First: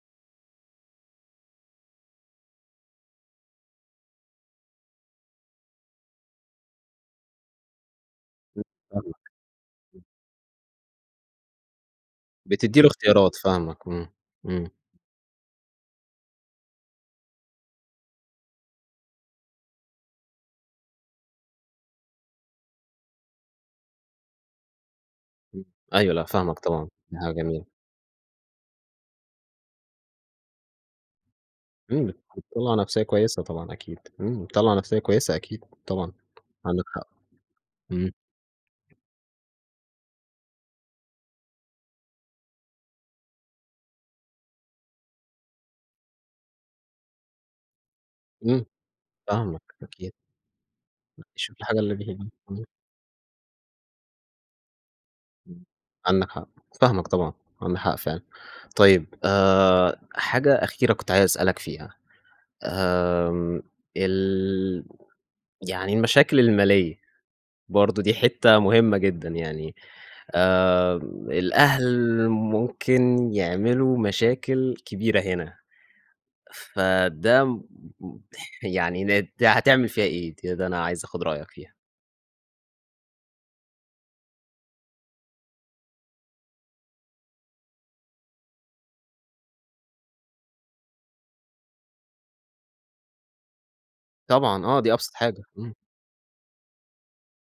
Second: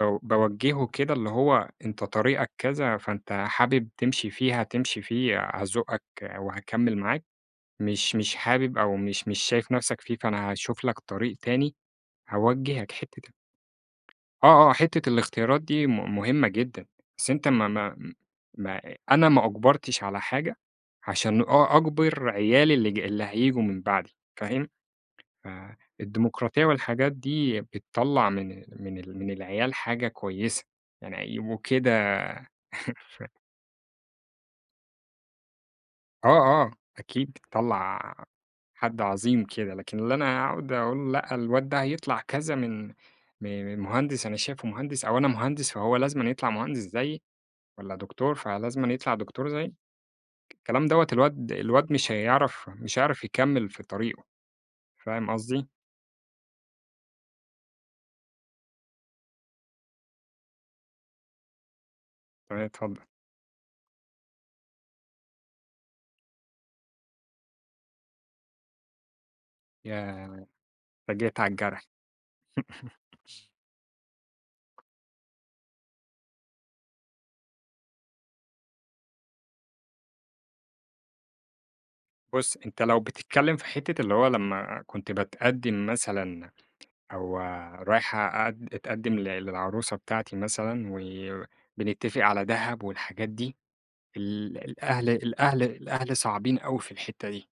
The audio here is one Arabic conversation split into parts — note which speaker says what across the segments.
Speaker 1: باو باوجهه كده اللي هو أنتَ طريقك كذا، فأنت حابب تمشي فيه، هتمشي فيه، هازُقك وهاكمل معاك. مش مش
Speaker 2: [unintelligible]
Speaker 1: حابب، أو
Speaker 2: فاهمك.
Speaker 1: مش مش شايف نفسك
Speaker 2: امم.
Speaker 1: فيه، فأنا هاشوف لَك طريق تاني.
Speaker 2: بتدي له
Speaker 1: هاوجهك حتة ال
Speaker 2: اختيارات، فاهمك. امم،
Speaker 1: آه،
Speaker 2: امم.
Speaker 1: آه، حتة الاختيارات دي م م مهمة جدًا. بس أنتَ ما-ما ما أ أنا ما أُجبرتش على حاجة، عشان أ أَجبر عيالي اللي ج اللي هييجوا من بعدي، فاهم؟
Speaker 2: امم، أيوه، لأ فاهمك
Speaker 1: فالديمقراطية
Speaker 2: طبعًا.
Speaker 1: والحاجات
Speaker 2: دي حاجة
Speaker 1: دي
Speaker 2: جميلة!
Speaker 1: بتطلّع من من ال من العيال حاجة كويسة، يعني هيبقوا
Speaker 2: امم،
Speaker 1: كده
Speaker 2: بتطلّع نفسية كويسة طبعًا، أكيد. امم، بتطلّع نفسية كويسة أكيد. طبعًا،
Speaker 1: آه، آه،
Speaker 2: عندك حق.
Speaker 1: أكيد
Speaker 2: امم.
Speaker 1: بتطلّع حد عظيم كده. لكن اللي أنا هاقعد أقول لأ، الواد ده هيطلع كذا من م م مهندس أنا شايفه مهندس أو أنا مهندس، فهو لازمًا يطلَع مهندس زيي والّا دكتور
Speaker 2: امم،
Speaker 1: فلازمًا يطلَع دكتور
Speaker 2: فاهمك
Speaker 1: زيي،
Speaker 2: أكيد.
Speaker 1: الكلام دوَّة
Speaker 2: [unintelligible]
Speaker 1: الواد
Speaker 2: تشوف الحاجة
Speaker 1: الواد مش
Speaker 2: اللي [unintelligible] امم.
Speaker 1: هيعرف، مش هيعرف يكَّمل في طريقه، فاهم
Speaker 2: امم،
Speaker 1: قصدي؟
Speaker 2: عندك حق. فاهمك طبعًا، عندك حق فعلًا. طيب آآ، حاجة أخيرة كنت عايز أسألك فيها،
Speaker 1: تمام، اتفضل.
Speaker 2: آآ ال يعني المشاكل المالية، برضه دي حتة مهمة جدًا يعني.
Speaker 1: ياه!
Speaker 2: آآ
Speaker 1: أنت جيت على الجرح.
Speaker 2: الأهل ممكن يعملوا مشاكل كبيرة هنا. فده م يعني نت هتعمل فيها إيه ده أنا عايز آخد رأيك فيها؟
Speaker 1: بُص، أنتَ لو بتتكلم في حتة اللي هو لما كنت باتقدم مثلًا أو رايح أقد أتقدم للعروسة بتاعتي مثلًا، وبنتفق على دهب والحاجات دي، ال
Speaker 2: طبعًا. آه دي
Speaker 1: الأهل
Speaker 2: أبسط حاجة.
Speaker 1: الأهل
Speaker 2: امم.
Speaker 1: الأهل صعبين أوي في الحتة دي.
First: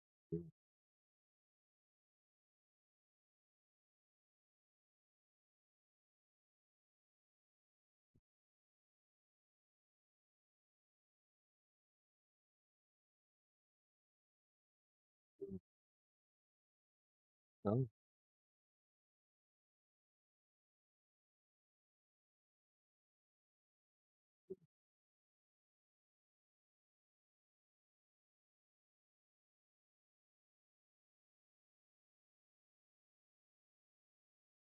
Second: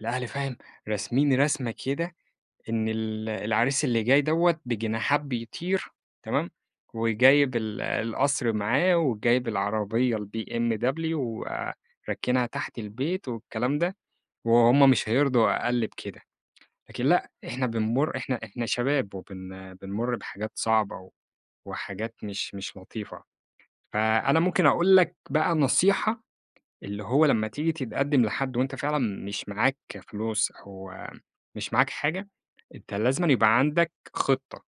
Speaker 1: الأهل
Speaker 2: امم.
Speaker 1: فاهم، راسمين رسمة كده، إن ال العريس اللي جاي دوَّة بجناحات بيطير، تمام، وجايب ال القصر معاه وجايب العربية BMW وراكنها تحت البيت والكلام ده، وهم مش
Speaker 2: امم
Speaker 1: هيرضوا أقل بكده. لكن لأ إحنا
Speaker 2: آه.
Speaker 1: بنمر إحنا إحنا شباب وبن بنمر بحاجات صعبة وحاجات مش مش لطيفة. فأنا
Speaker 2: [unintelligible]
Speaker 1: ممكن أقول لك بقى نصيحة، اللي هو لما تيجي تتقدم لحد وأنتَ فعلًا مش معاك فلوس أو مش معاك حاجة، أنتَ لازمًا يبقى عندك خطة.